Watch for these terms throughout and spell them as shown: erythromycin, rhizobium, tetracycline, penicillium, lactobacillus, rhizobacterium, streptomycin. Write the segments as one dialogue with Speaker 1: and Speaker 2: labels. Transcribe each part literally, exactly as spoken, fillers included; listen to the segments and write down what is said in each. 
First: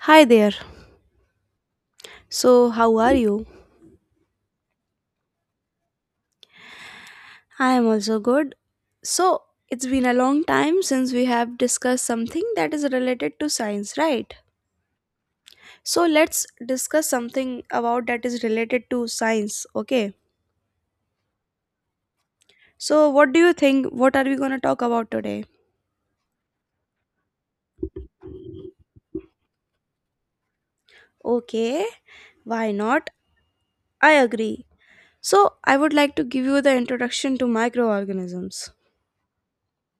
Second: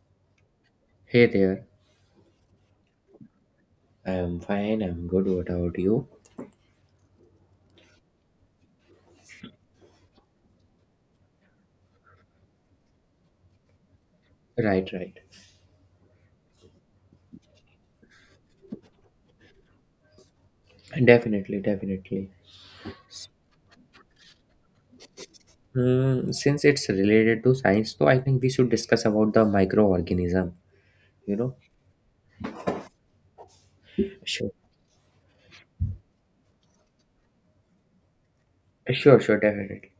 Speaker 1: Hi there.
Speaker 2: Hey there.
Speaker 1: So, how are you?
Speaker 2: I am fine. I'm good. What about you?
Speaker 1: I am also good. So, it's been a long time since we have discussed something that is related to science, right?
Speaker 2: Right, right.
Speaker 1: So, let's discuss something about that is related to science, okay?
Speaker 2: Definitely, definitely.
Speaker 1: So, what do you think? What are we going to talk about today?
Speaker 2: Hmm. since it's related to science, so I think we should discuss about the microorganism. You know?
Speaker 1: Okay, why not? I
Speaker 2: Sure.
Speaker 1: agree. So, I would like to give you the introduction to microorganisms.
Speaker 2: Sure, sure, definitely.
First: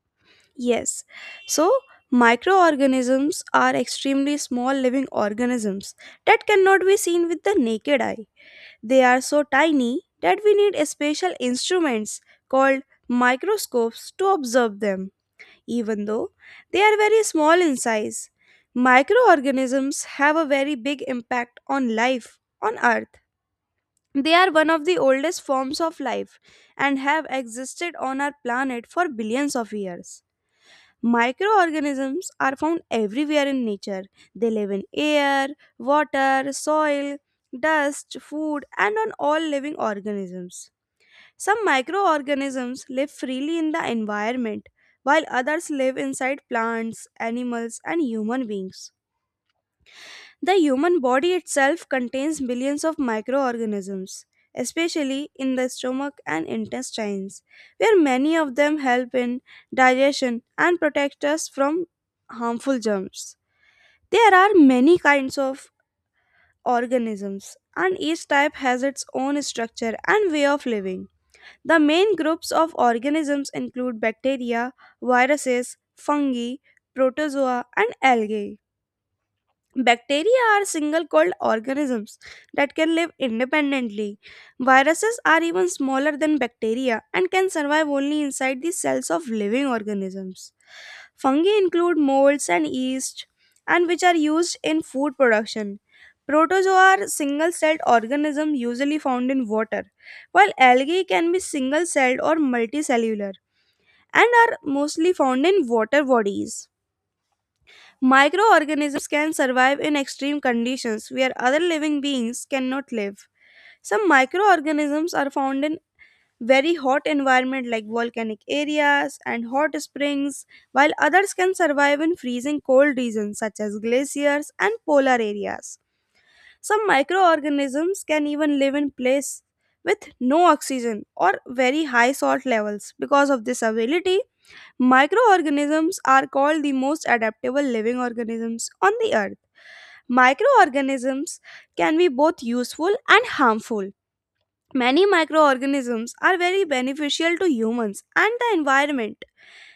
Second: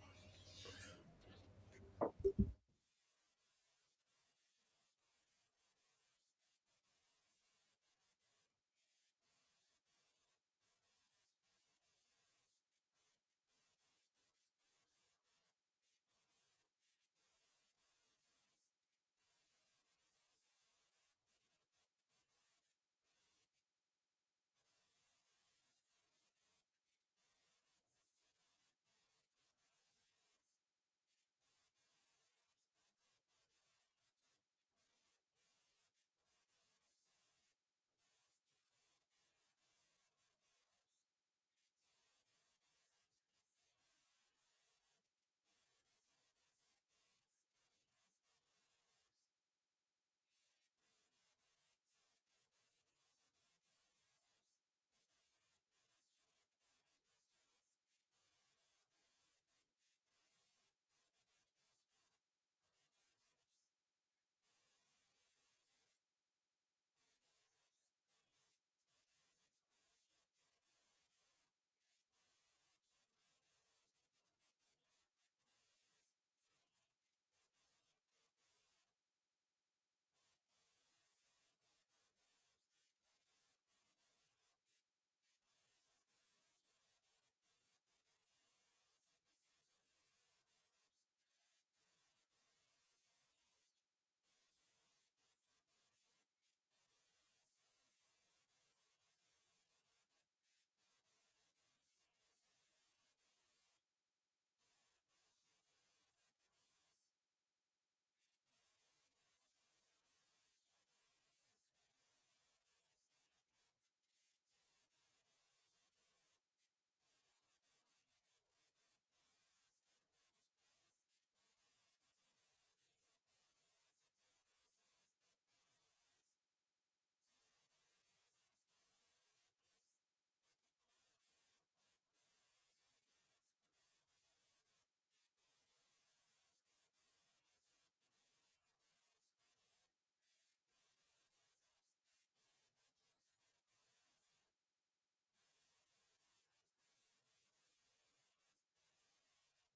Speaker 1: Yes. So, microorganisms are extremely small living organisms that cannot be seen with the naked eye. They are so tiny that we need a special instruments called microscopes to observe them, even though they are very small in size. Microorganisms have a very big impact on life on Earth. They are one of the oldest forms of life and have existed on our planet for billions of years. Microorganisms are found everywhere in nature. They live in air, water, soil, dust, food, and on all living organisms. Some microorganisms live freely in the environment, while others live inside plants, animals, and human beings. The human body itself contains billions of microorganisms, especially in the stomach and intestines, where many of them help in digestion and protect us from harmful germs. There are many kinds of organisms, and each type has its own structure and way of living. The main groups of organisms include bacteria, viruses, fungi, protozoa, and algae. Bacteria are single celled organisms that can live independently. Viruses are even smaller than bacteria and can survive only inside the cells of living organisms. Fungi include molds and yeast, and which are used in food production. Protozoa are single celled organisms usually found in water, while algae can be single celled or multicellular and are mostly found in water bodies. Microorganisms can survive in extreme conditions where other living beings cannot live. Some microorganisms are found in very hot environment like volcanic areas and hot springs, while others can survive in freezing cold regions such as glaciers and polar areas. Some microorganisms can even live in place with no oxygen or very high salt levels. Because of this ability, microorganisms are called the most adaptable living organisms on the earth. Microorganisms can be both useful and harmful. Many microorganisms are very beneficial to humans and the environment.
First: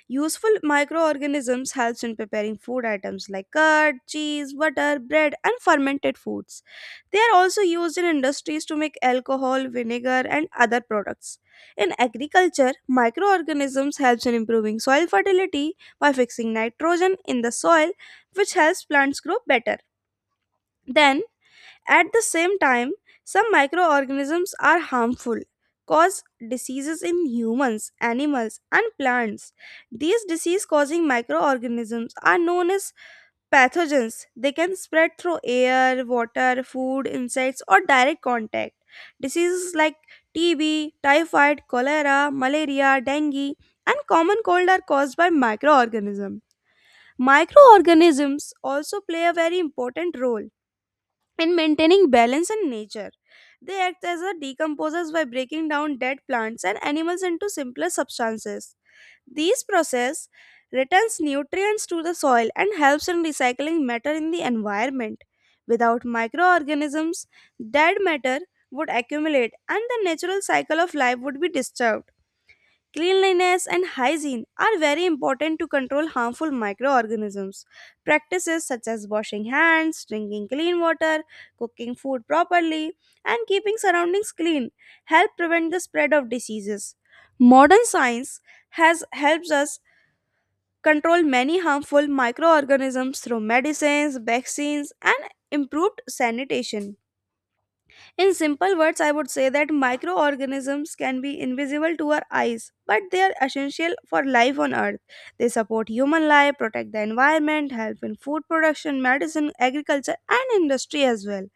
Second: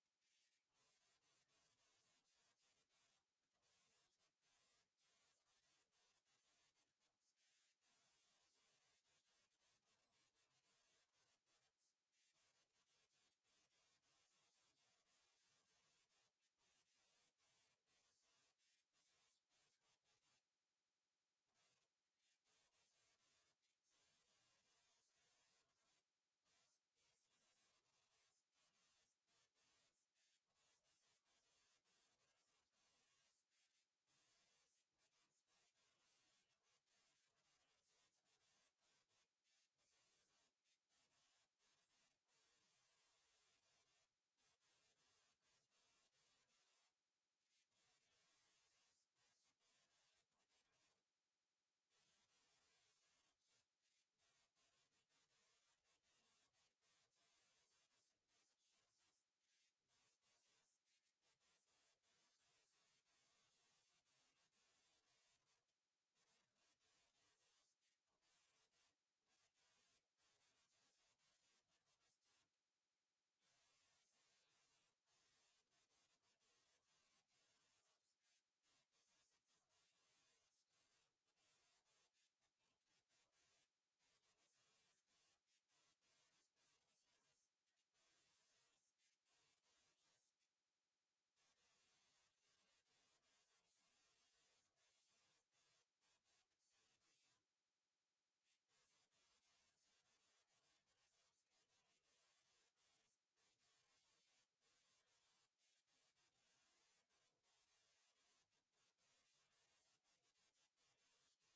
Speaker 1: Useful microorganisms helps in preparing food items like curd, cheese, butter, bread and fermented foods. They are also used in industries to make alcohol, vinegar and other products. In agriculture, microorganisms helps in improving soil fertility by fixing nitrogen in the soil which helps plants grow better. Then at the same time, some microorganisms are harmful, cause diseases in humans, animals, and plants. These disease causing microorganisms are known as pathogens. They can spread through air, water, food, insects, or direct contact. Diseases like T B, typhoid, cholera, malaria, dengue, and common cold are caused by microorganisms. Microorganisms also play a very important role in maintaining balance in nature. They act as a decomposers by breaking down dead plants and animals into simpler substances. These process returns nutrients to the soil and helps in recycling matter in the environment. Without microorganisms, dead matter would accumulate and the natural cycle of life would be disturbed. Cleanliness and hygiene are very important to control harmful microorganisms. Practices such as washing hands, drinking clean water, cooking food properly, and keeping surroundings clean help prevent the spread of diseases. Modern science has helped us control many harmful microorganisms through medicines, vaccines, and improved sanitation. In simple words, I would say that microorganisms can be invisible to our eyes, but they are essential for life on Earth. They support human life, protect the environment, help in food production, medicine, agriculture, and industry as well.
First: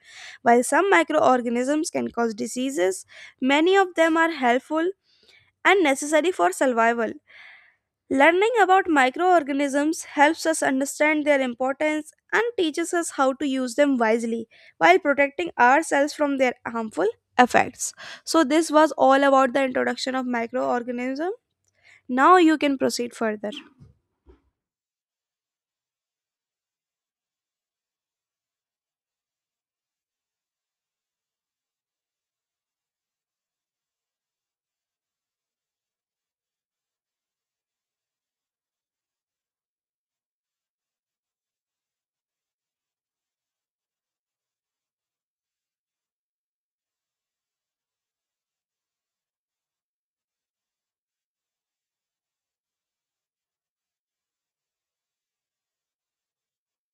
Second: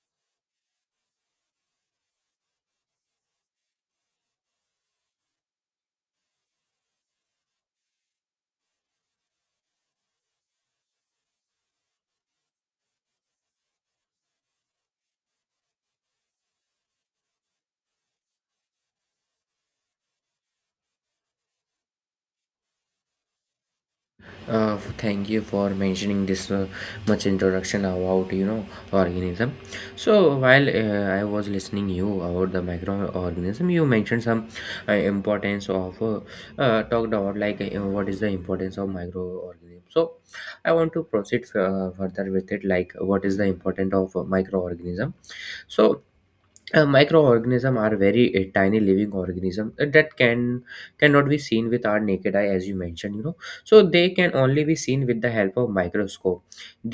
Speaker 1: While some microorganisms can cause diseases, many of them are helpful and necessary for survival. Learning about microorganisms helps us understand their importance and teaches us how to use them wisely while protecting ourselves from their harmful effects. So, this was all about the introduction of microorganism. Now, you can proceed further.
Speaker 2: uh, Thank you for mentioning this uh, much introduction about you know organism. So while uh, I was listening you about the microorganism, you mentioned some uh, importance of uh, uh, talked about, like uh, what is the importance of microorganism. So I want to proceed uh, further with it, like what is the importance of uh, microorganism. So uh, microorganism are very uh, tiny living organisms uh, that can cannot be seen with our naked eye, as you mentioned you know So they can only be seen with the help of microscope.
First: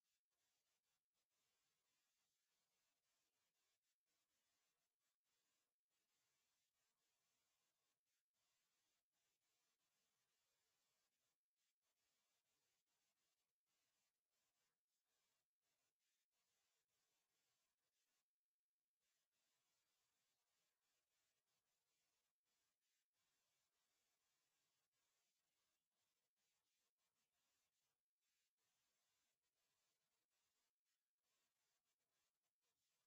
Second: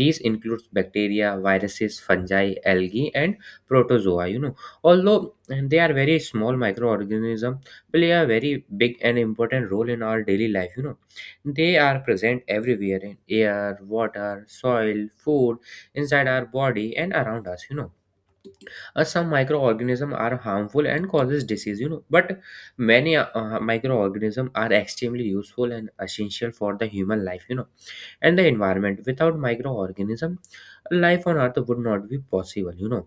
Speaker 2: These includes bacteria, viruses, fungi, algae, and protozoa you know Although uh, they are very small, microorganisms play a very big and important role in our daily life you know They are present everywhere in air, water, soil, food, inside our body, and around us you know uh, Some microorganisms are harmful and causes disease, you know but many uh, microorganisms are extremely useful and essential for the human life you know and the environment. Without microorganism, life on earth would not be possible you know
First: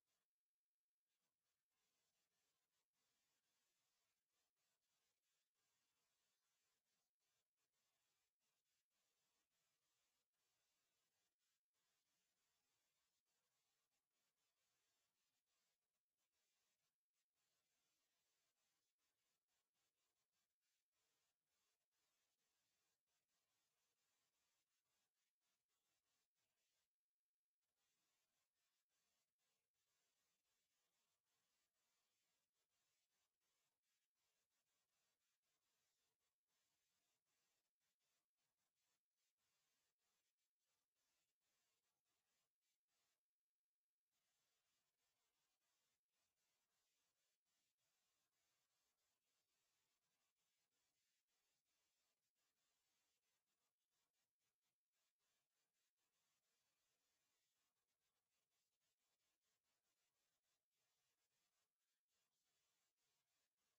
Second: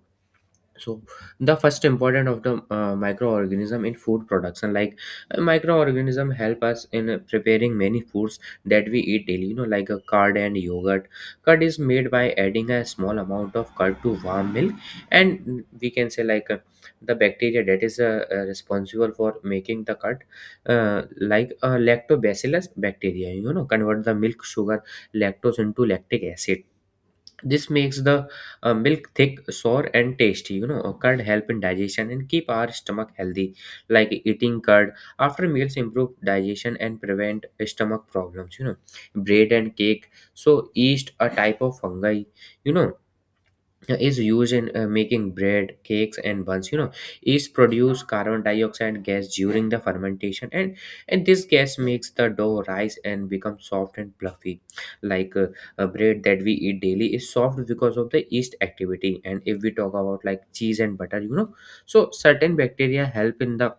Speaker 2: So the first important of the uh, microorganism in food production, like uh, microorganism help us in uh, preparing many foods that we eat daily you know like a curd and yogurt. Curd is made by adding a small amount of curd to warm milk, and we can say like uh, the bacteria that is uh, uh, responsible for making the curd, uh, like uh, lactobacillus bacteria you know convert the milk sugar lactose into lactic acid. This makes the uh, milk thick, sour, and tasty. You know, curd help in digestion and keep our stomach healthy, like eating curd after meals improve digestion and prevent stomach problems. You know, bread and cake, so yeast, a type of fungi. You know uh, is used in uh, making bread, cakes, and buns you know Yeast produce carbon dioxide gas during the fermentation, and and this gas makes the dough rise and become soft and fluffy, like uh, a bread that we eat daily is soft because of the yeast activity. And if we talk about like cheese and butter you know so certain bacteria help in the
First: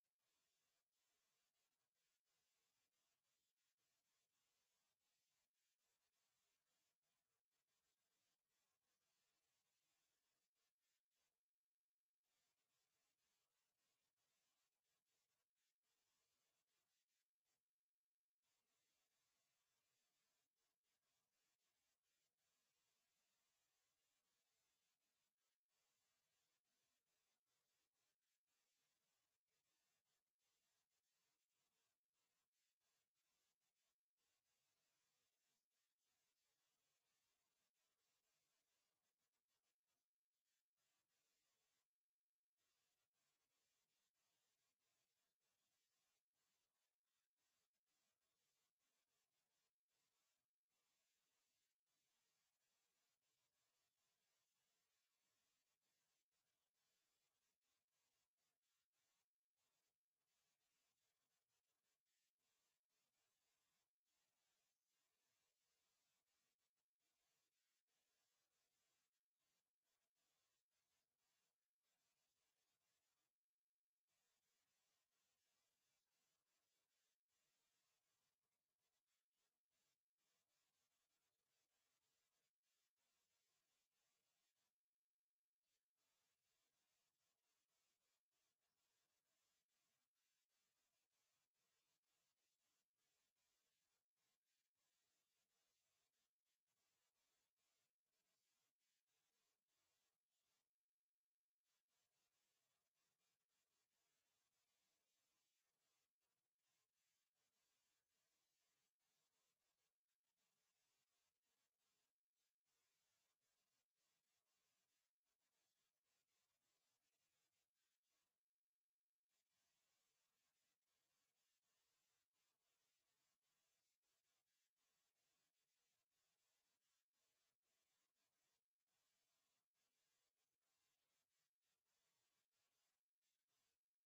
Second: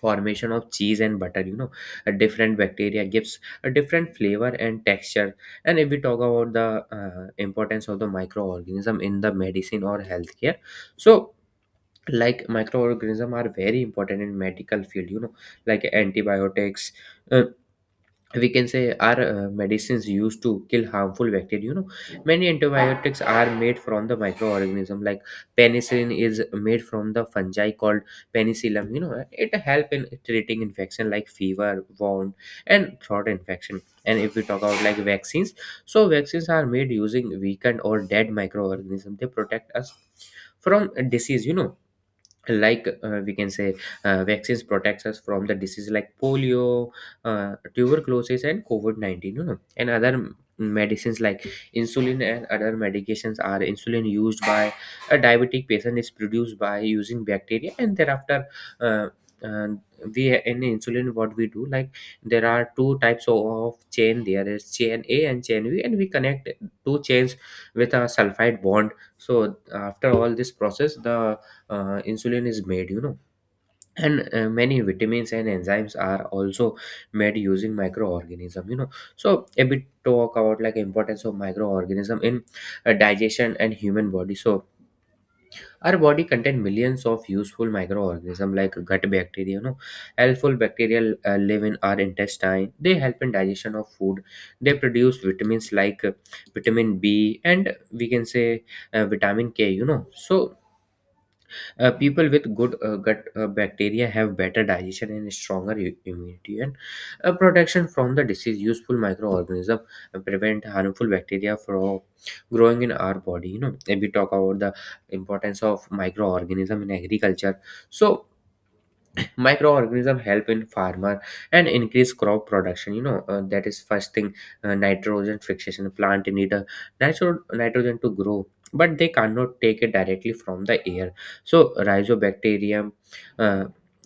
Speaker 2: formation of cheese and butter you know A different bacteria gives a different flavor and texture. And if we talk about the uh, importance of the microorganism in the medicine or healthcare, so like microorganism are very important in medical field you know like antibiotics, uh, we can say, are uh, medicines used to kill harmful bacteria you know Many antibiotics are made from the microorganism, like penicillin is made from the fungi called penicillium you know It help in treating infection like fever, wound, and throat infection. And if we talk about like vaccines, so vaccines are made using weakened or dead microorganism. They protect us from disease you know like uh, we can say uh, vaccines protects us from the disease like polio, uh, tuberculosis, and covid nineteen, you know and other m- medicines like insulin. And other medications are insulin used by a diabetic patient is produced by using bacteria. And thereafter uh, uh, we in insulin, what we do, like, there are two types of of chain. There is chain A and chain B, and we connect two chains with a sulfide bond. So after all this process, the uh, insulin is made you know And uh, many vitamins and enzymes are also made using microorganism you know So a bit talk about like importance of microorganism in uh, digestion and human body. So our body contain millions of useful microorganism like gut bacteria you know Helpful bacteria uh, live in our intestine. They help in digestion of food. They produce vitamins like uh, vitamin B, and we can say uh, vitamin k you know So uh, people with good uh, gut uh, bacteria have better digestion and stronger i- immunity, and uh, protection from the disease. Useful microorganisms prevent harmful bacteria from growing in our body. You know, if we talk about the importance of microorganism in agriculture, so microorganism help in farmer and increase crop production. You know uh, that is first thing. Uh, nitrogen fixation: plant need a natural nitrogen to grow, but they cannot take it directly from the air. So rhizobacterium, uh,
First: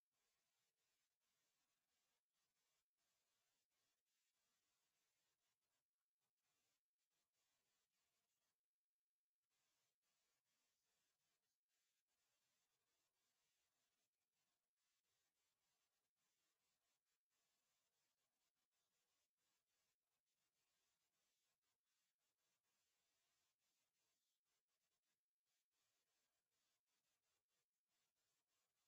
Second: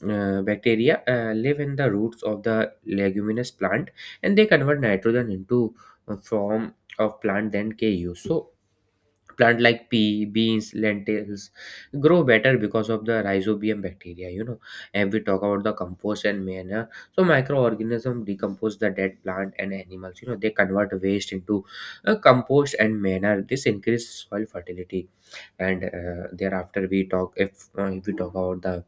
Speaker 2: uh, bacteria, uh, live in the roots of the leguminous plant, and they convert nitrogen into a form of plant then ke use. So plant like pea, beans, lentils grow better because of the rhizobium bacteria you know And we talk about the compost and manure. So microorganisms decompose the dead plant and animals. You know they convert waste into uh, compost and manure. This increases soil fertility. And uh, thereafter we talk if, uh, if we talk about the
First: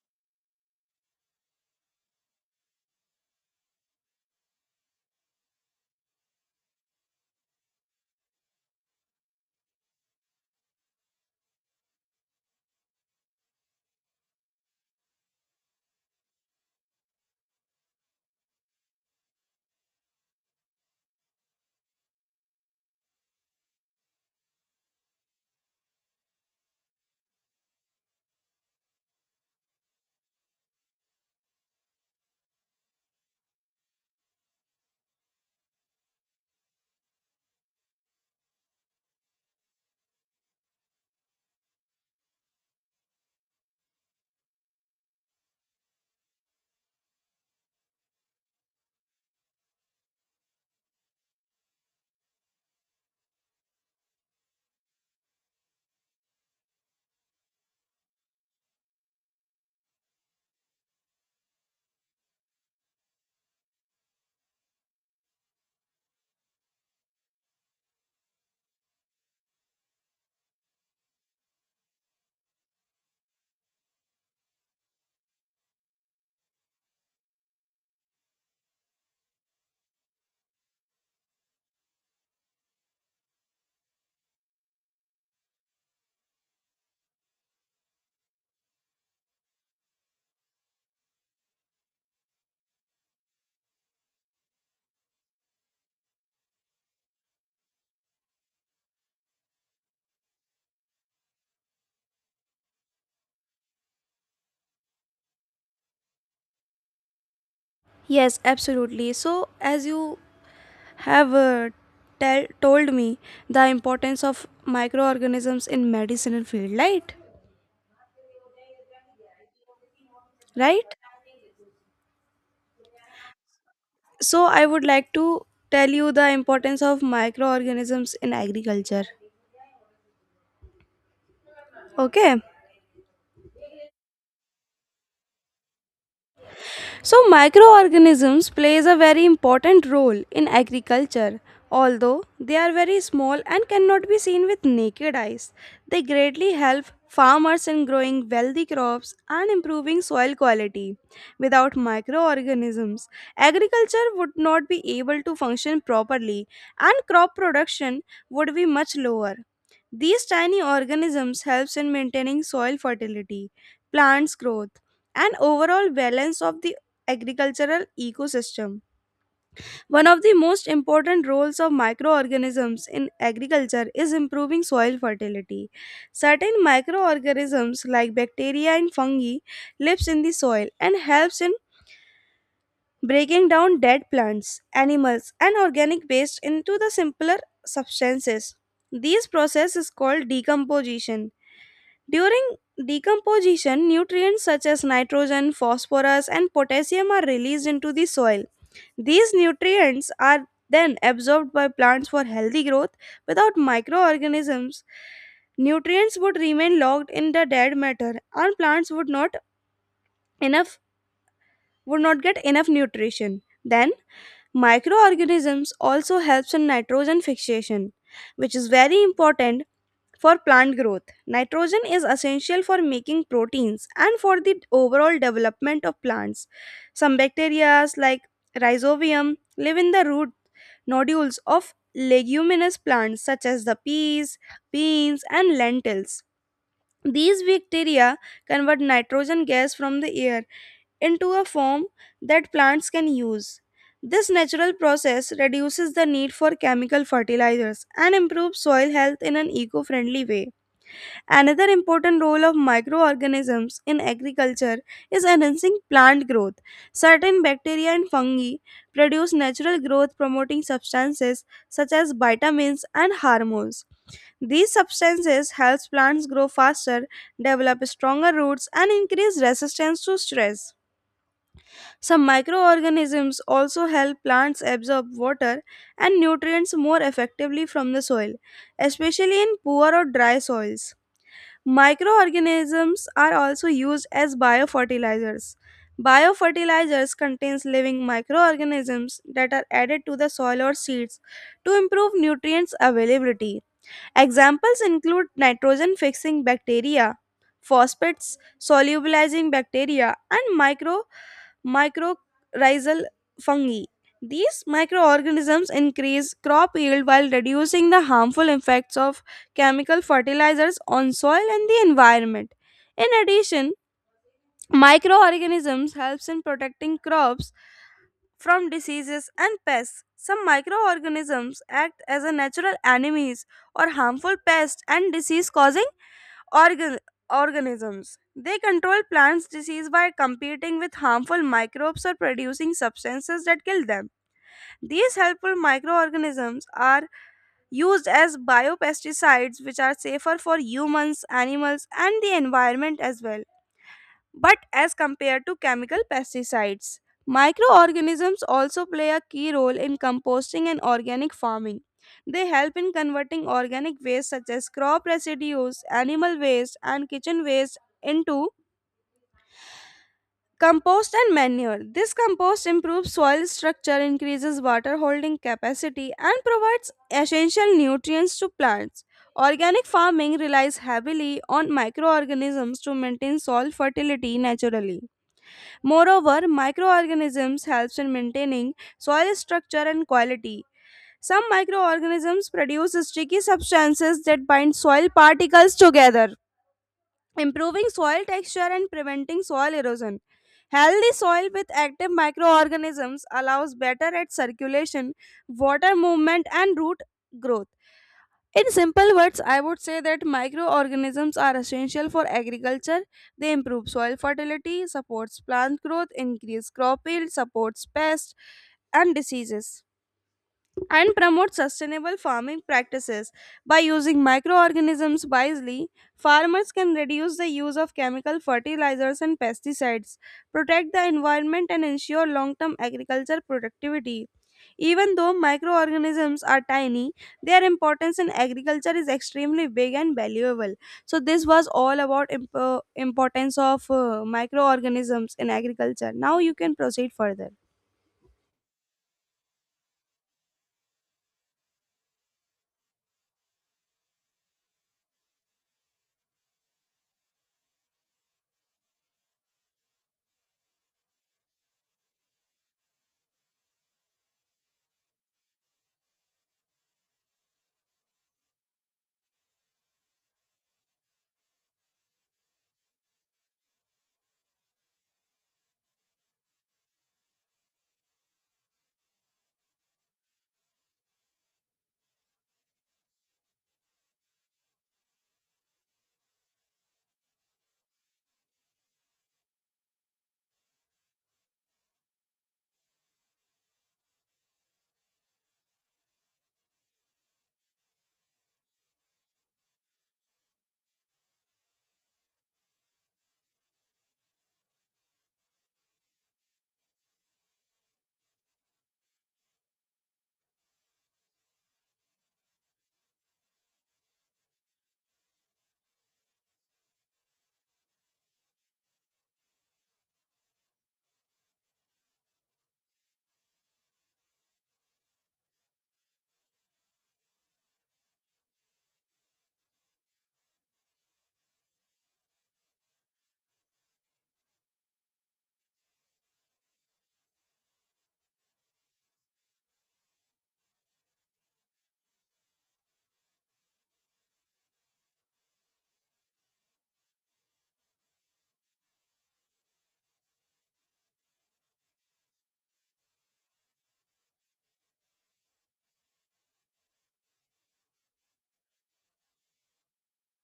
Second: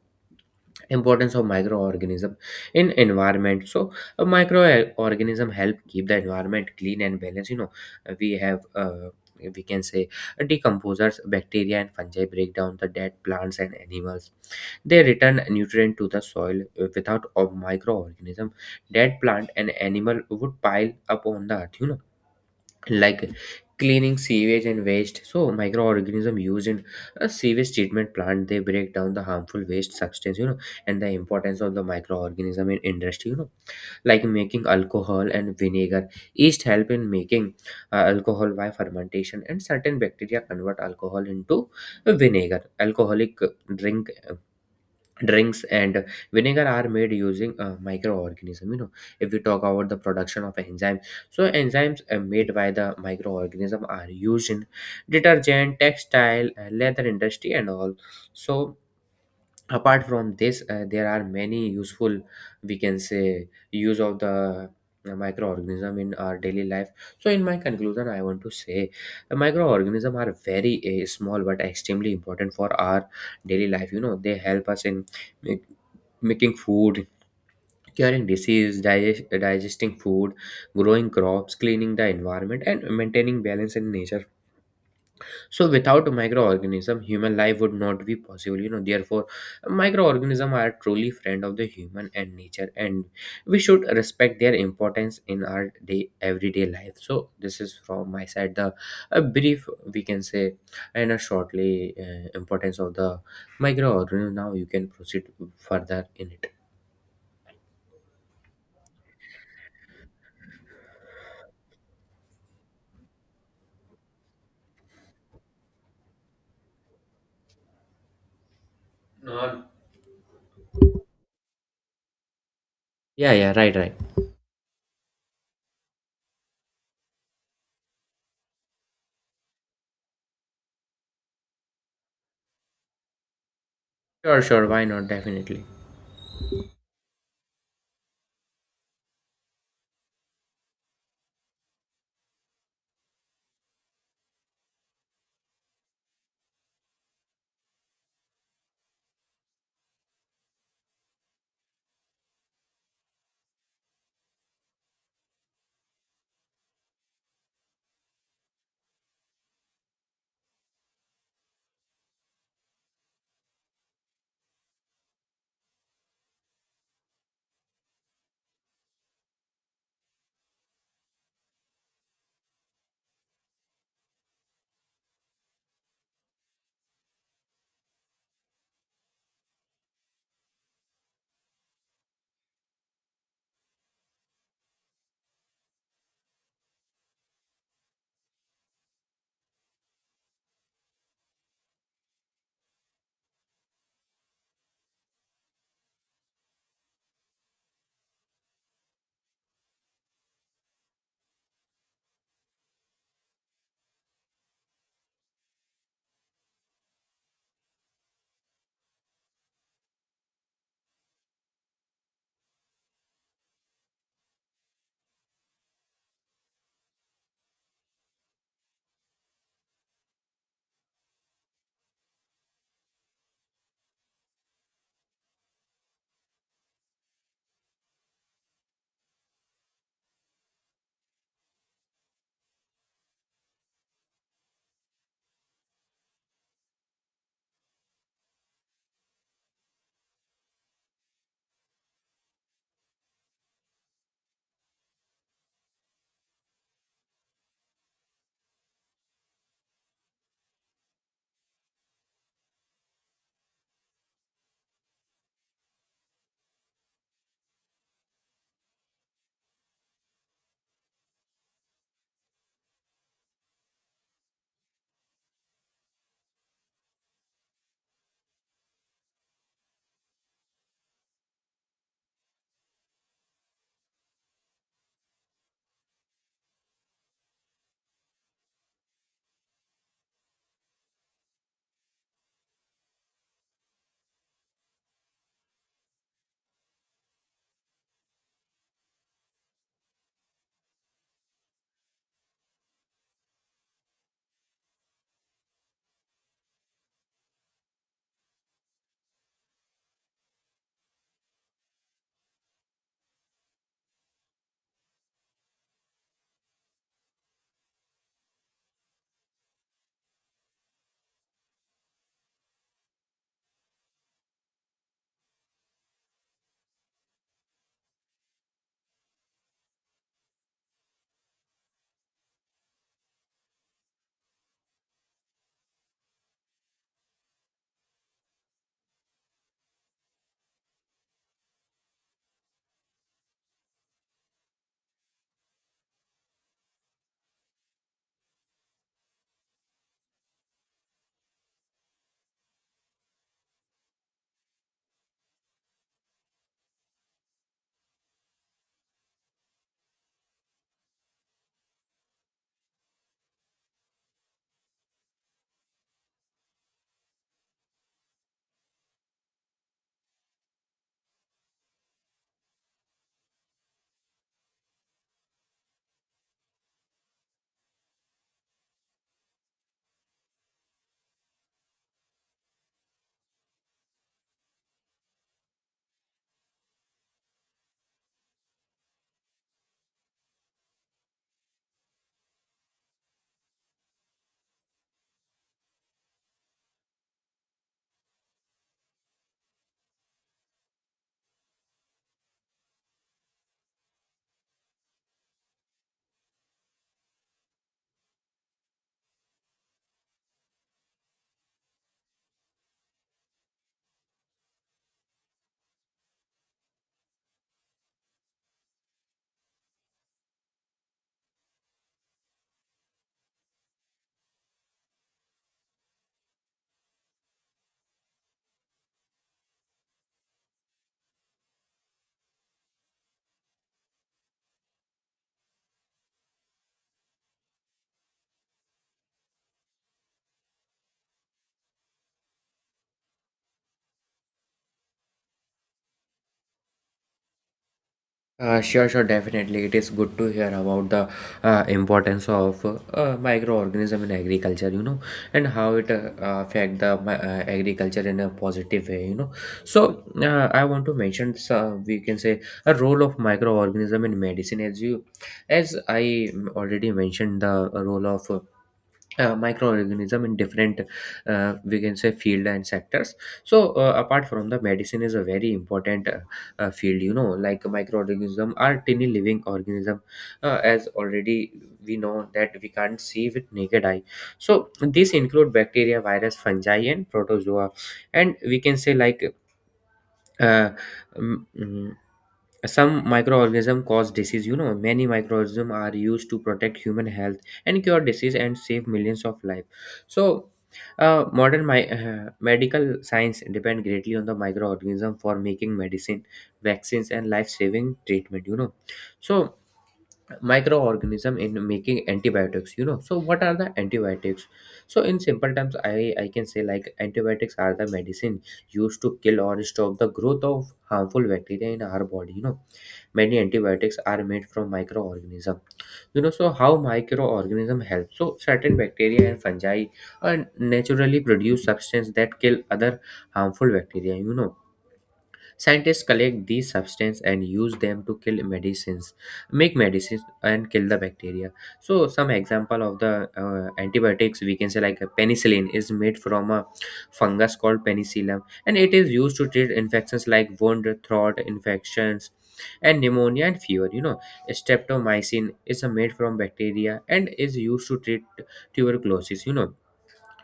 Speaker 2: importance of microorganism in environment, so a microorganism help keep the environment clean and balanced you know Uh, we have, uh, we can say, uh, decomposers bacteria and fungi break down the dead plants and animals. They return nutrient to the soil. Uh, without a microorganism, dead plant and animal would pile up on the earth you know like cleaning sewage and waste. So microorganism used in a sewage treatment plant. They break down the harmful waste substance you know And the importance of the microorganism in industry you know like making alcohol and vinegar. Yeast help in making uh, alcohol by fermentation, and certain bacteria convert alcohol into vinegar. Alcoholic drink drinks and vinegar are made using a microorganism you know If we talk about the production of enzyme, so enzymes uh, made by the microorganism are used in detergent, textile, uh, leather industry, and all. So apart from this, uh, there are many useful, we can say, use of the uh, microorganism in our daily life. So in my conclusion, I want to say the microorganism are very uh, small but extremely important for our daily life you know They help us in uh, making food, curing disease, digest, digesting food, growing crops, cleaning the environment, and maintaining balance in nature. So without microorganism, human life would not be possible. You know, therefore, microorganism are truly friend of the human and nature, and we should respect their importance in our day everyday life. So this is from my side the a brief, we can say, and a shortly uh, importance of the microorganism. Now you can proceed further in it.
Speaker 1: Yes, absolutely. So, as you have uh, tell, told me the importance of microorganisms in medicinal field, right?
Speaker 2: No.
Speaker 1: Right,
Speaker 2: Yeah, yeah, right, right.
Speaker 1: so I would like to tell you the importance of microorganisms in agriculture, okay?
Speaker 2: Sure, sure, why not? Definitely.
Speaker 1: So microorganisms plays a very important role in agriculture. Although they are very small and cannot be seen with naked eyes, they greatly help farmers in growing wealthy crops and improving soil quality. Without microorganisms, agriculture would not be able to function properly and crop production would be much lower. These tiny organisms helps in maintaining soil fertility, plants growth, and overall balance of the agricultural ecosystem. One of the most important roles of microorganisms in agriculture is improving soil fertility. Certain microorganisms like bacteria and fungi lives in the soil and helps in breaking down dead plants, animals and organic waste into the simpler substances. These process is called decomposition. During decomposition, nutrients such as nitrogen, phosphorus and potassium are released into the soil, these nutrients are then absorbed by plants for healthy growth. Without microorganisms, nutrients would remain locked in the dead matter and plants would not enough would not get enough nutrition. Then microorganisms also helps in nitrogen fixation, which is very important for plant growth. Nitrogen is essential for making proteins and for the overall development of plants. Some bacteria like rhizobium live in the root nodules of leguminous plants such as the peas, beans, and lentils. These bacteria convert nitrogen gas from the air into a form that plants can use. This natural process reduces the need for chemical fertilizers and improves soil health in an eco friendly way. Another important role of microorganisms in agriculture is enhancing plant growth. Certain bacteria and fungi produce natural growth promoting substances such as vitamins and hormones. These substances help plants grow faster, develop stronger roots, and increase resistance to stress. Some microorganisms also help plants absorb water and nutrients more effectively from the soil, especially in poor or dry soils. Microorganisms are also used as biofertilizers. Biofertilizers contains living microorganisms that are added to the soil or seeds to improve nutrients availability. Examples include nitrogen fixing bacteria, phosphates solubilizing bacteria, and micro mycorrhizal fungi. These microorganisms increase crop yield while reducing the harmful effects of chemical fertilizers on soil and the environment. In addition, microorganisms helps in protecting crops from diseases and pests. Some microorganisms act as a natural enemies or harmful pests and disease causing organ- organisms. They control plants' disease by competing with harmful microbes or producing substances that kill them. These helpful microorganisms are used as biopesticides, which are safer for humans, animals, and the environment as well. But as compared to chemical pesticides, microorganisms also play a key role in composting and organic farming. They help in converting organic waste such as crop residues, animal waste, and kitchen waste into compost and manure. This compost improves soil structure, increases water holding capacity, and provides essential nutrients to plants. Organic farming relies heavily on microorganisms to maintain soil fertility naturally. Moreover, microorganisms helps in maintaining soil structure and quality. Some microorganisms produce sticky substances that bind soil particles together, improving soil texture and preventing soil erosion. Healthy soil with active microorganisms allows better at circulation, water movement and root growth. In simple words, I would say that microorganisms are essential for agriculture. They improve soil fertility, supports plant growth, increase crop yield, supports pests and diseases, and promote sustainable farming practices. By using microorganisms wisely, farmers can reduce the use of chemical fertilizers and pesticides, protect the environment and ensure long-term agriculture productivity. Even though microorganisms are tiny, their importance in agriculture is extremely big and valuable. So this was all about imp- uh, importance of uh, microorganisms in agriculture. Now you can proceed further.
Speaker 2: Uh, sure, sure, definitely. It is good to hear about the uh, importance of uh, uh, microorganism in agriculture, you know, and how it uh, affect the mi- uh, agriculture in a positive way, you know. So uh, I want to mention, uh, we can say, a role of microorganism in medicine, as you, as I already mentioned, the role of uh, microorganism in different, uh, we can say, field and sectors. So uh, apart from the medicine is a very important uh, uh, field you know like microorganism are tiny living organism, uh, as already we know that we can't see with naked eye. So these include bacteria, virus, fungi, and protozoa. And we can say like uh, mm, some microorganisms cause disease. You know, many microorganisms are used to protect human health and cure disease and save millions of lives. So uh, modern mi- uh, medical science depend greatly on the microorganism for making medicine, vaccines, and life-saving treatment. You know, so microorganism in making antibiotics. You know, so what are the antibiotics? So in simple terms, I I can say like antibiotics are the medicine used to kill or stop the growth of harmful bacteria in our body. You know many antibiotics are made from microorganism. You know so how microorganism help? So certain bacteria and fungi are naturally produce substance that kill other harmful bacteria. you know Scientists collect these substances and use them to kill medicines, make medicines and kill the bacteria. So some example of the uh, antibiotics, we can say, like a penicillin is made from a fungus called penicillium and it is used to treat infections like wound, throat infections, and pneumonia and fever. You know, Streptomycin is uh, made from bacteria and is used to treat tuberculosis. You know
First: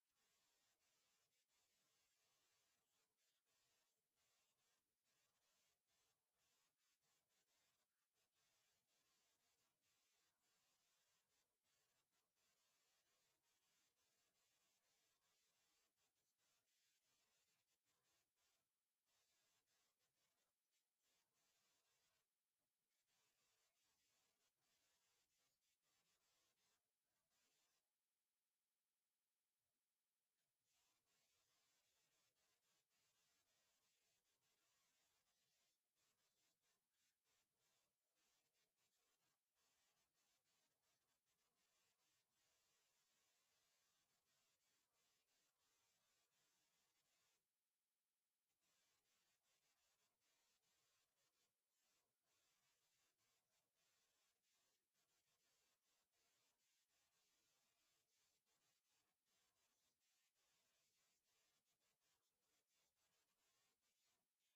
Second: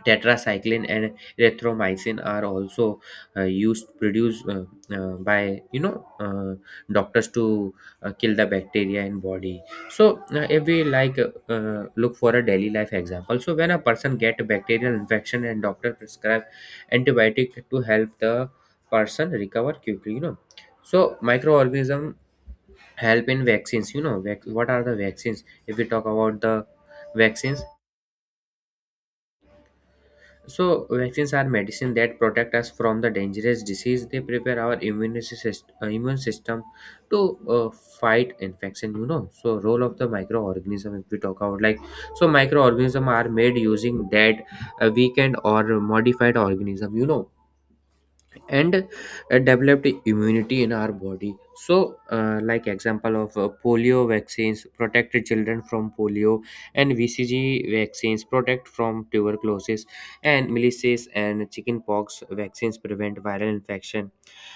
Speaker 2: Tetracycline and erythromycin are also uh, used produced uh, uh, by you know uh, doctors to uh, kill the bacteria in body. So uh, if we like uh, uh, look for a daily life example, so when a person get a bacterial infection and doctor prescribe antibiotic to help the person recover quickly. You know so microorganism help in vaccines. You know vac- what are the vaccines? If we talk about the vaccines, so vaccines are medicine that protect us from the dangerous disease. They prepare our immune system, immune system to uh, fight infection. You know, so role of the microorganism. If we talk about like, So microorganism are made using dead, uh, weakened, or modified organism. You know, and uh, developed immunity in our body. So uh, like example of uh, polio vaccines protect children from polio, and vcg vaccines protect from tuberculosis, and measles and chickenpox vaccines prevent viral infection,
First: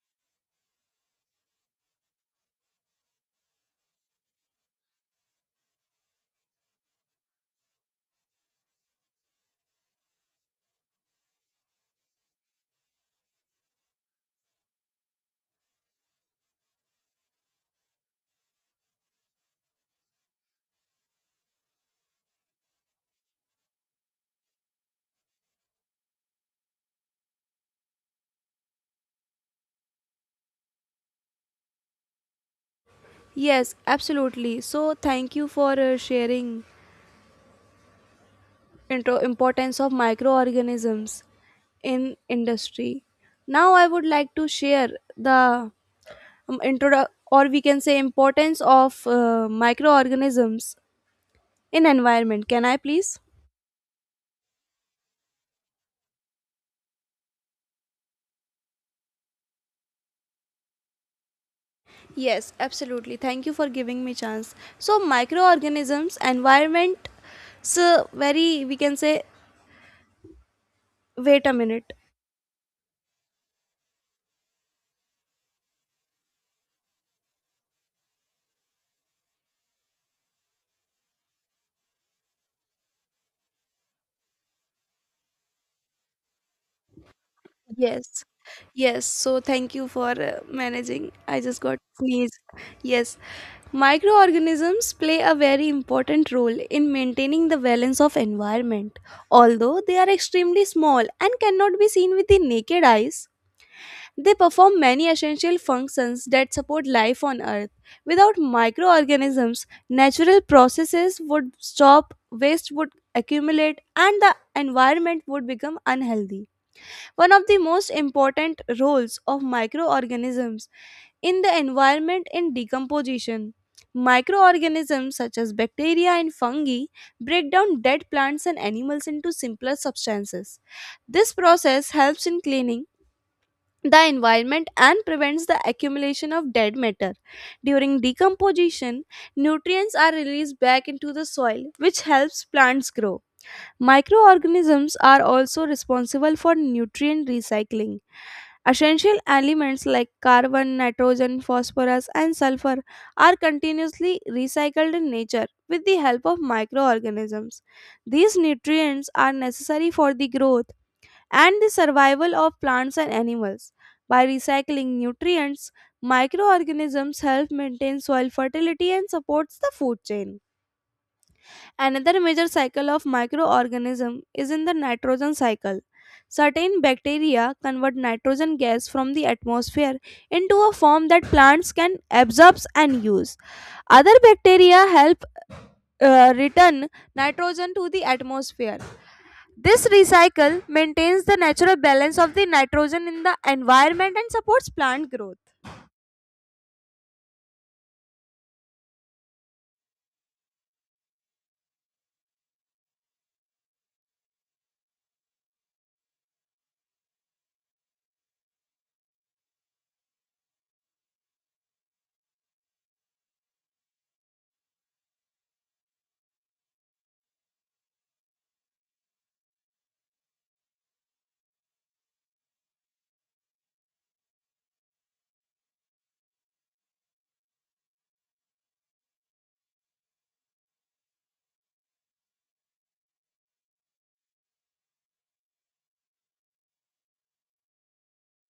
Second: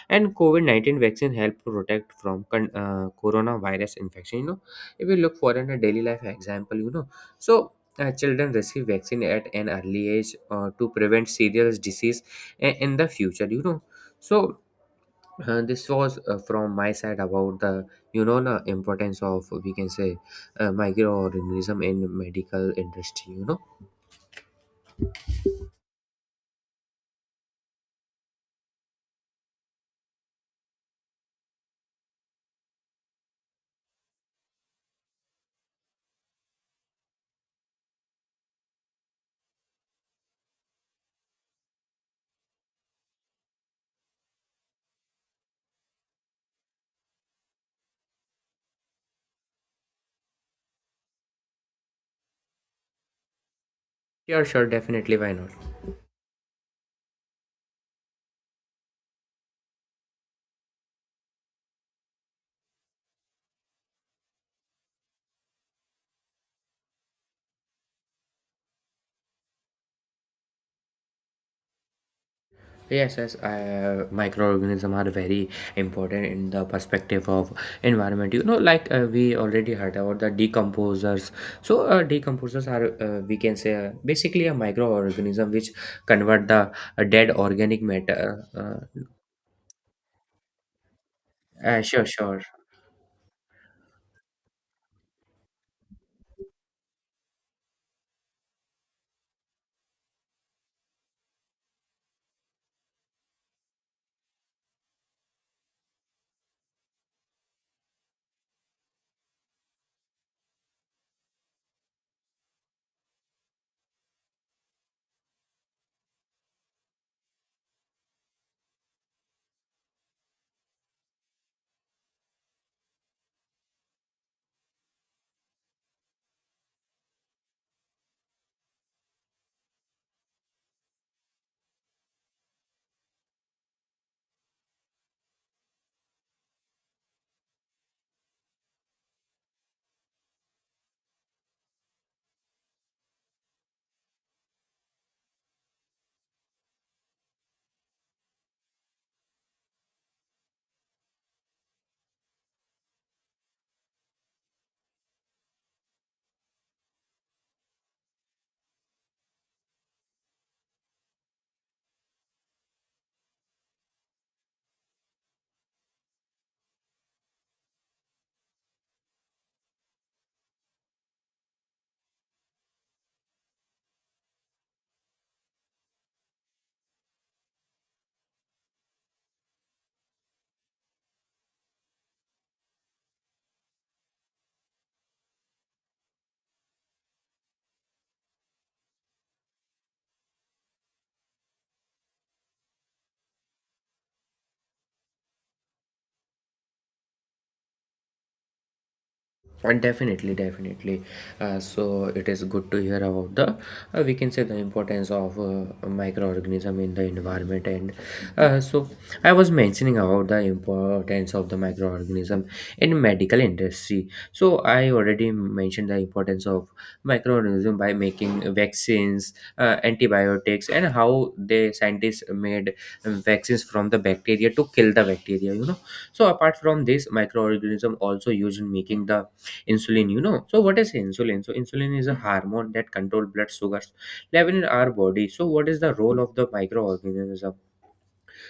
Speaker 2: and covid nineteen vaccine help protect from con- uh, coronavirus infection. You know, if you look for in a daily life example, you know, so uh, children receive vaccine at an early age uh, to prevent serious disease i- in the future. You know, so uh, this was uh, from my side about the, you know, the importance of, we can say, uh, microorganism in medical industry, you know.
Speaker 1: Yes, absolutely. So thank you for uh, sharing intro importance of microorganisms in industry. Now I would like to share the um, intro, or we can say importance of uh, microorganisms in environment. Can I please?
Speaker 2: Sure, sure, definitely, why not.
Speaker 1: Yes, absolutely. Thank you for giving me chance. So microorganisms, environment, so very we can say. Wait a minute.
Speaker 2: Yes, yes. Uh, microorganisms are very important in the perspective of environment. You know, like uh, we already heard about the decomposers. So, uh, decomposers are, uh, we can say uh, basically a microorganism which convert the uh, dead organic
Speaker 1: Yes,
Speaker 2: matter. Uh,
Speaker 1: yes. So thank you for uh, managing. I just got
Speaker 2: uh, sure,
Speaker 1: sneeze.
Speaker 2: sure.
Speaker 1: Yes, microorganisms play a very important role in maintaining the balance of environment. Although they are extremely small and cannot be seen with the naked eyes, they perform many essential functions that support life on Earth. Without microorganisms, natural processes would stop, waste would accumulate, and the environment would become unhealthy. One of the most important roles of microorganisms in the environment in decomposition. Microorganisms such as bacteria and fungi break down dead plants and animals into simpler substances. This process helps in cleaning the environment and prevents the accumulation of dead matter. During decomposition, nutrients are released back into the soil, which helps plants grow. Microorganisms are also responsible for nutrient recycling. Essential elements like carbon, nitrogen, phosphorus, and sulfur are continuously recycled in nature with the help of microorganisms. These nutrients are necessary for the growth and the survival of plants and animals. By recycling nutrients, microorganisms help maintain soil fertility and supports the food chain. Another major cycle of microorganism is in the nitrogen cycle. Certain bacteria convert nitrogen gas from the atmosphere into a form that plants can absorb and use. Other bacteria help uh, return nitrogen to the atmosphere. This recycle maintains the natural balance of the nitrogen in the environment and supports plant growth.
Speaker 2: And definitely, definitely, uh, so it is good to hear about the, uh, we can say, the importance of uh, microorganism in the environment. And uh, so I was mentioning about the importance of the microorganism in medical industry. So I already mentioned the importance of microorganism by making vaccines, uh, antibiotics, and how the scientists made vaccines from the bacteria to kill the bacteria, you know. So apart from this, microorganism also used in making the insulin, you know. So what is insulin? So insulin is a hormone that control blood sugars level in our body. So what is the role of the microorganism?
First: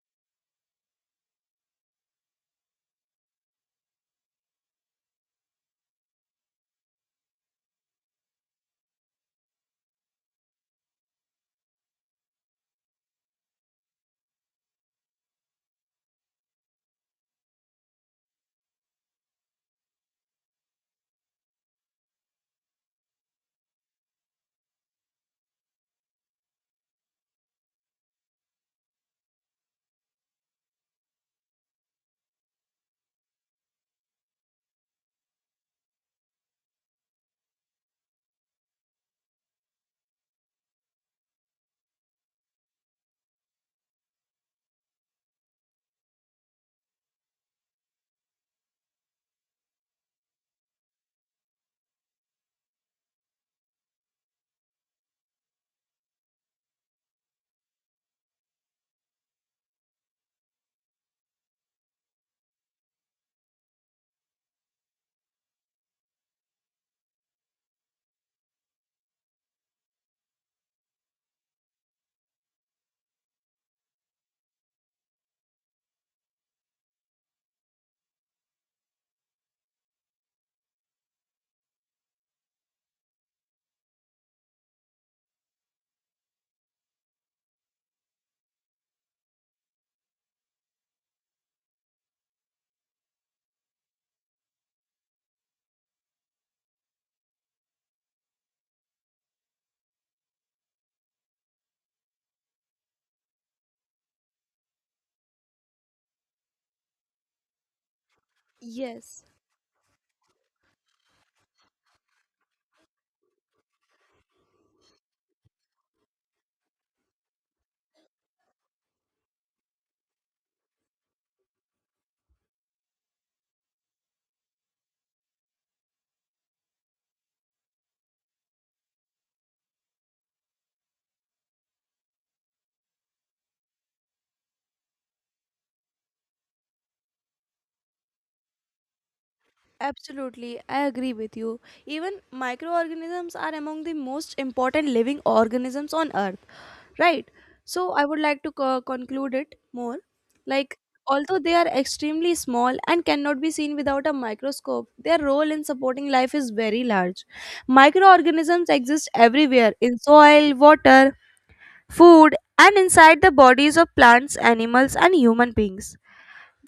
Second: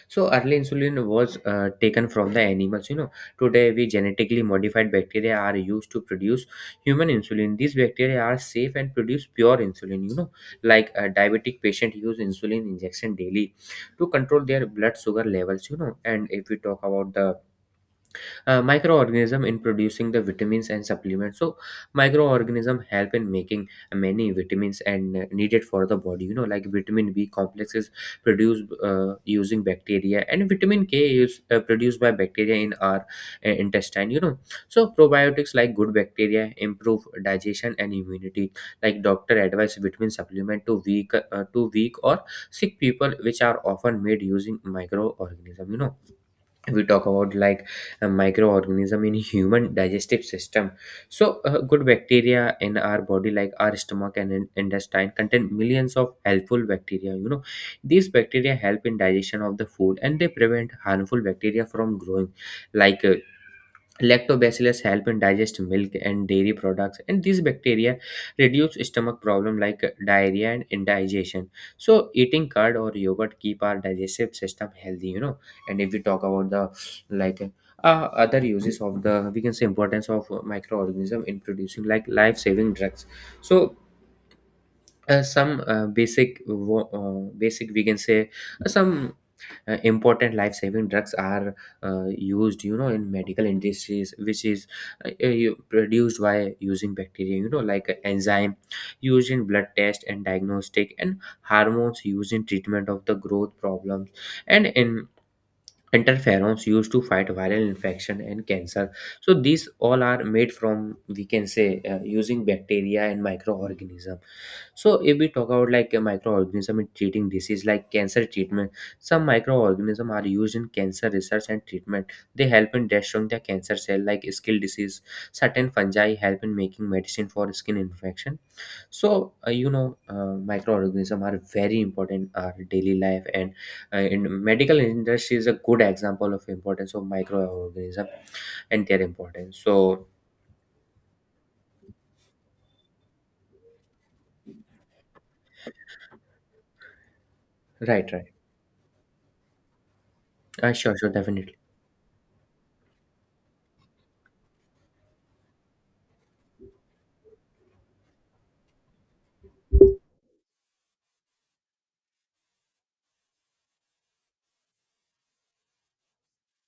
Speaker 2: So early insulin was uh, taken from the animals, you know. Today we genetically modified bacteria are used to produce human insulin. These bacteria are safe and produce pure insulin, you know. Like a diabetic patient use insulin injection daily to control their blood sugar levels, you know. And if we talk about the uh, microorganism in producing the vitamins and supplements, so microorganism help in making many vitamins and uh, needed for the body, you know. Like vitamin b complex is produced uh, using bacteria, and vitamin k is uh, produced by bacteria in our uh, intestine, you know. So probiotics like good bacteria improve digestion and immunity. Like doctor advise vitamin supplement to weak uh, to weak or sick people, which are often made using microorganism, you know. We talk about like a microorganism in human digestive system. So uh, good bacteria in our body like our stomach and in- intestine contain millions of helpful bacteria, you know. These bacteria help in digestion of the food and they prevent harmful bacteria from growing. Like uh, lactobacillus help in digest milk and dairy products, and these bacteria reduce stomach problem like diarrhea and indigestion. So eating curd or yogurt keep our digestive system healthy, you know. And if we talk about the, like, uh, other uses of the, we can say, importance of microorganism in producing like life saving drugs. So uh, some uh, basic wo- uh, basic, we can say, uh, some uh, important life saving drugs are uh, used, you know, in medical industries, which is uh, uh, you- produced by using bacteria, you know. Like enzyme used in blood test and diagnostic, and hormones used in treatment of the growth problems, and in interferons used to fight viral infection and cancer.
Speaker 1: Yes,
Speaker 2: So these all are made from, we can say, uh, using bacteria and microorganism. So if we talk about like a microorganism in treating disease like cancer treatment, some microorganism are used in cancer research and treatment. They help in destroying the cancer cell. Like skin disease, certain fungi help in making medicine for skin infection. So uh, you know uh, microorganism are very important in our daily life, and and medical industry is a good example of importance of microorganism and their importance. So
Speaker 1: absolutely. I agree with you. Even microorganisms are among the most important living organisms on earth, right? So I
Speaker 2: right,
Speaker 1: would
Speaker 2: right.
Speaker 1: like to co- conclude it more.
Speaker 2: Uh,
Speaker 1: Like,
Speaker 2: sure, sure,
Speaker 1: although they
Speaker 2: definitely.
Speaker 1: are extremely small and cannot be seen without a microscope, their role in supporting life is very large. Microorganisms exist everywhere in soil, water, food, and inside the bodies of plants, animals, and human beings.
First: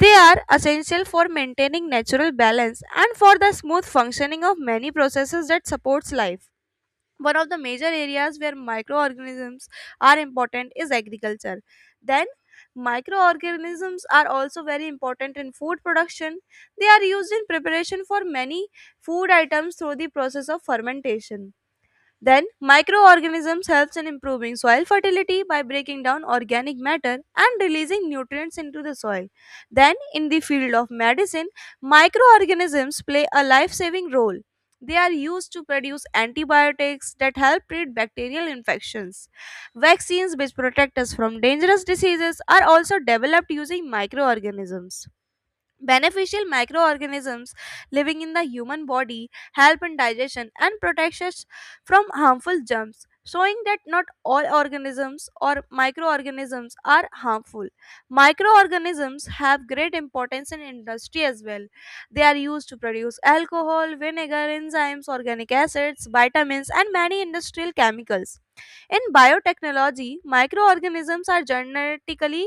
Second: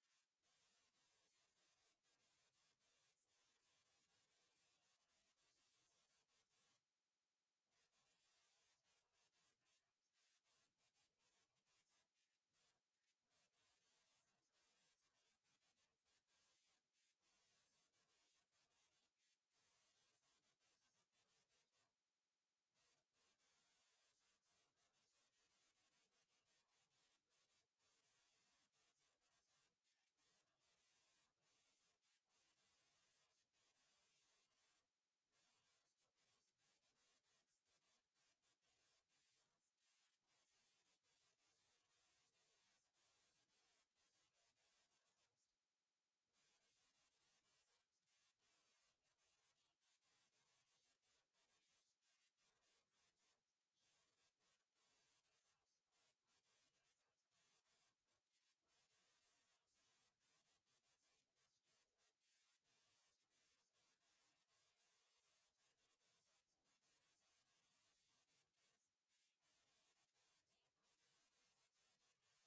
Speaker 1: They are essential for maintaining natural balance and for the smooth functioning of many processes that supports life. One of the major areas where microorganisms are important is agriculture. Then microorganisms are also very important in food production. They are used in preparation for many food items through the process of fermentation. Then, microorganisms helps in improving soil fertility by breaking down organic matter and releasing nutrients into the soil. Then, in the field of medicine, microorganisms play a life-saving role. They are used to produce antibiotics that help treat bacterial infections. Vaccines which protect us from dangerous diseases are also developed using microorganisms. Beneficial microorganisms living in the human body help in digestion and protect us from harmful germs, showing that not all organisms or microorganisms are harmful. Microorganisms have great importance in industry as well. They are used to produce alcohol, vinegar, enzymes, organic acids, vitamins, and many industrial chemicals. In biotechnology, microorganisms are genetically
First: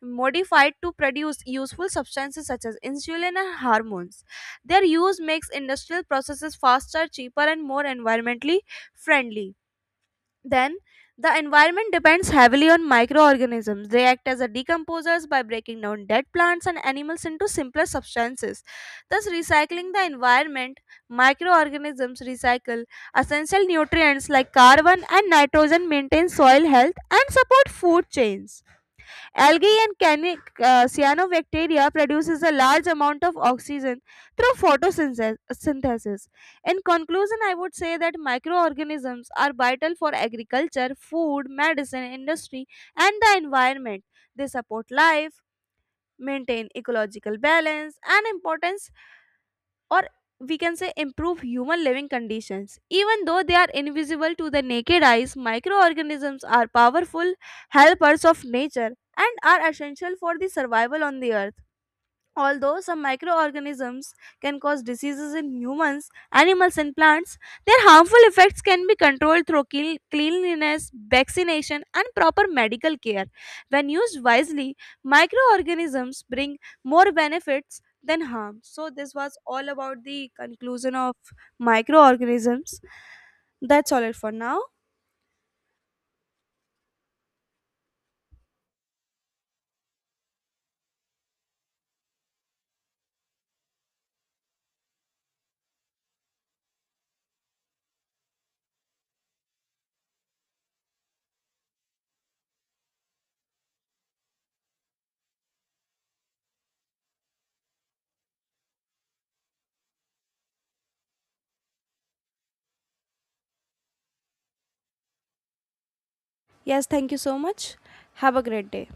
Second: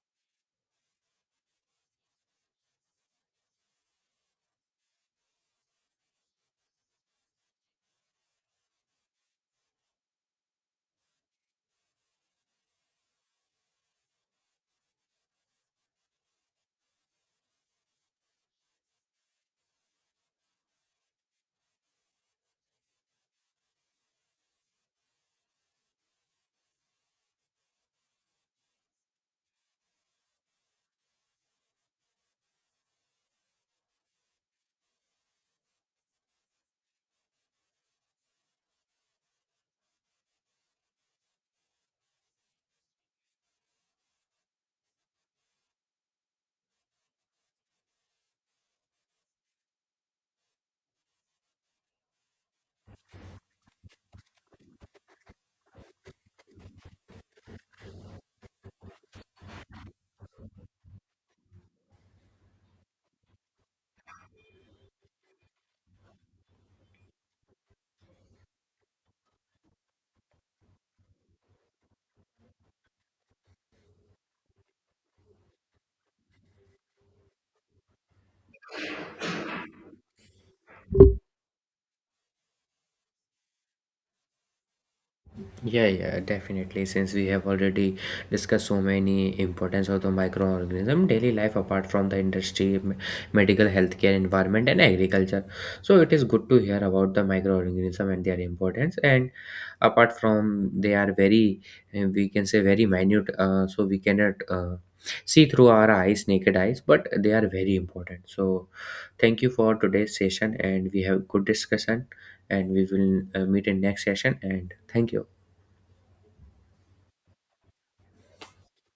Speaker 1: modified to produce useful substances such as insulin and hormones. Their use makes industrial processes faster, cheaper, and more environmentally friendly. Then, the environment depends heavily on microorganisms. They act as a decomposers by breaking down dead plants and animals into simpler substances. Thus, recycling the environment, microorganisms recycle essential nutrients like carbon and nitrogen, maintain soil health, and support food chains. Algae and cani- uh, cyanobacteria produces a large amount of oxygen through photosynthesis. In conclusion, I would say that microorganisms are vital for agriculture, food, medicine, industry, and the environment. They support life, maintain ecological balance, and importance or we can say improve human living conditions. Even though they are invisible to the naked eyes, microorganisms are powerful helpers of nature and are essential for the survival on the earth. Although some microorganisms can cause diseases in humans, animals, and plants, their harmful effects can be controlled through clean- cleanliness, vaccination, and proper medical care. When used wisely, microorganisms bring more benefits than harm. So, this was all about the conclusion of microorganisms. That's all it for now.
Speaker 2: Yeah, yeah, definitely. Since we have already discussed so many importance of the microorganism, daily life apart from the industry, m- medical, healthcare, environment, and agriculture. So it is good to hear about the microorganism and their importance. And apart from they are very, uh, we can say very minute. Uh, so we cannot uh, see through our eyes, naked eyes, but they are very important. So thank you for today's session, and we have good discussion. And we will uh, meet in next session. And thank you.
Speaker 1: Yes, thank you so much. Have a great day.